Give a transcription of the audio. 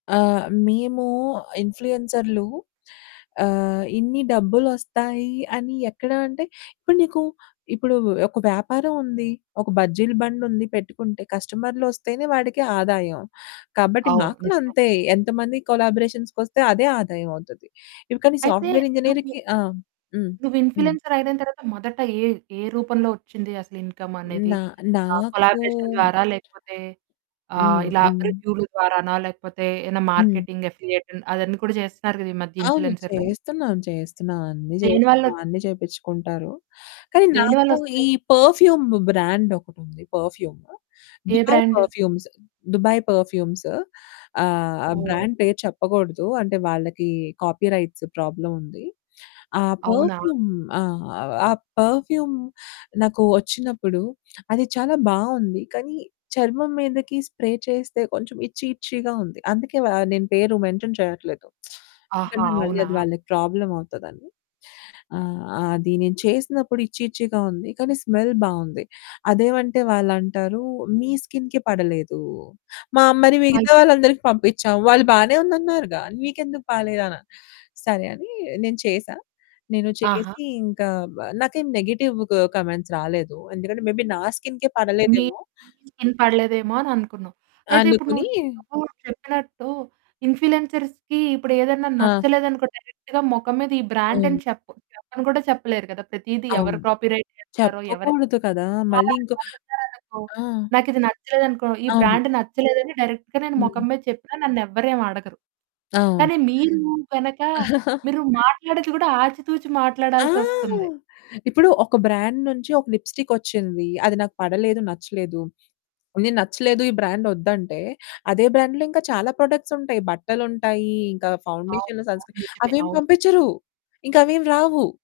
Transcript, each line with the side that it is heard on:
left: ఆహ్, మేము ఇన్‌ఫ్లుయెన్సర్లు ఆహ్, ఇన్ని డబ్బులోస్తాయి అని ఎక్కడ అంటే ఇప్పుడు నీకు ఇప్పుడు ఒక వ్యాపారం ఉంది, ఒక బజ్జీల బండుంది పెట్టుకుంటే, కస్టమర్లు ఓస్తేనే వాడికి ఆదాయం. కాబట్టి
right: అవును,
left: మాకు కూడా
right: నిజమే.
left: అంతే. ఎంతమంది కొలాబరేషన్స్‌కొస్తే అదే ఆదాయమోవుతుంది. ఇంక నీ
right: అయితే
left: సాఫ్ట్వేర్
right: నువ్వు
left: ఇంజినీర్‌కి ఆ! హ్మ్.
right: నువ్వు
left: హ్మ్.
right: ఇన్‌ఫ్లుయెన్సర్ అయిన తర్వాత మొదట ఏ ఏ రూపంలో వచ్చింది అసలు ఇన్కమ్ అనేది.
left: నా
right: ఆ
left: నాకూ
right: కొలాబరేషన్ ద్వారా, లేకపోతే ఆహ్,
left: హ్మ్.
right: ఇలా
left: హ్మ్.
right: రివ్యూలు ద్వారానా, లేకపోతే ఏదైనా
left: హ్మ్.
right: మార్కెటింగ్, అఫిలియేట్ అవన్నీ కూడా చేస్తున్నారు కదా! ఈ మధ్య
left: అవును.
right: ఇన్‌ఫ్లుయెన్సర్లు.
left: చేస్తున్నాను, చేస్తున్నాను, అన్నీ
right: దేనివల్ల
left: చేస్తున్నాను, అన్నీ చేపించుకుంటారు. కానీ
right: దేనివల్ల
left: నాకు ఈ
right: వస్తాయి?
left: పెర్ఫ్యూమ్ బ్రాండ్ ఒకటుంది. పెర్ఫ్యూము
right: ఏ
left: Dubai
right: brand?
left: Perfumes, Dubai perfumes ఆహ్, ఆ
right: ఓహ్!
left: బ్రాండ్ పేరు చెప్పకూడదు. అంటే వాళ్ళకి కాపీరైట్స్ ప్రాబ్లమ్ ఉంది. ఆ
right: అవునా?
left: పెర్ఫ్యూమ్ ఆ! ఆ పెర్ఫ్యూమ్ నాకు వచ్చినప్పుడు అది చాలా బావుంది. కానీ చర్మం మీదకి స్ప్రే చేస్తే కొంచెం ఇట్చీ ఇట్చీగా ఉంది. అందుకే వా నేను పేరు మెన్షన్ చేయట్లేదు.
right: ఆహా!
left: ఎందుకంటే మళ్ళీ
right: అవునా?
left: అది వాళ్ళకి ప్రాబ్లమ్ అవుతదని. ఆ! అది నేను చేసినప్పుడు ఇట్చీ ఇట్చీగా ఉంది. కానీ స్మెల్ బావుంది. అదేమంటే వాళ్ళు అంటారు, "మీ స్కిన్‌కి పడలేదు. మా మరి మిగతా
right: అయితే
left: వాళ్ళందరికి పంపించాము. వాళ్ళు బానే ఉంది అన్నారుగా. నీకు ఎందుకు పలేదనా?" సరే అని నేను చేశా. నేను
right: ఆహా!
left: చేసి ఇంక వా నాకేం నెగెటివ్ కామెంట్స్ రాలేదు. ఎందుకంటే మే బీ నా స్కిన్‌కే
right: మీ
left: పడలేదేమో!
right: మీ స్కిన్‌కి పడలేదేమో అననుకున్నావు. అయితే ఇప్పుడు
left: అందుకుని
right: నువ్ నువ్వు చెప్పినట్టు ఇన్‌ఫ్లుయెన్సర్స్‌కి ఇప్పుడు ఏదైనా
left: ఆ!
right: నచ్చలేదనుకో, డైరెక్ట్‌గా మొఖం మీద ఈ బ్రాండ్ అని
left: అవును.
right: చెప్పు చెప్పను కూడా చెప్పలేరు కదా! ప్రతిదీ ఎవరు
left: అవును.
right: కాపీరైట్ చేస్తారో ఎవరికీ
left: చెప్పకూడదు కదా! మళ్ళీ ఇంకో
right: అలంటోళ్ళు ఓచ్చారనుకో
left: ఆ!
right: నాకిది నచ్చలేదనుకో, ఈ
left: అవును.
right: బ్రాండ్ నచ్చలేదని డైరెక్ట్‌గా నేను
left: హ్మ్.
right: మొఖం మీద చెప్పినా నన్ను ఎవరు ఏమి అడగరు.
left: అవును.
right: కానీ మీరు గనక, మీరు మాట్లాడేది కూడా ఆచితూచి
left: ఆ!
right: మాట్లాడాల్సొస్తుంది.
left: ఇప్పుడు ఒక బ్రాండ్ నుంచి ఒక లిప్స్టిక్ ఓచ్చింది. అది నాకు పడలేదు, నచ్చలేదు. నేను "నచ్చలేదు, ఈ బ్రాండ్ ఓద్దంటే", అదే బ్రాండ్‌లో ఇంకా చాలా ప్రొడక్ట్స్ ఉంటాయి. బట్టలుంటాయి, ఇంక
right: అవును.
left: ఫౌండేషన్లు, సన్ స్క్రీన్
right: నిజమే.
left: అవేమీ
right: అవును.
left: పంపించరు. ఇంక అవేమీ రావు.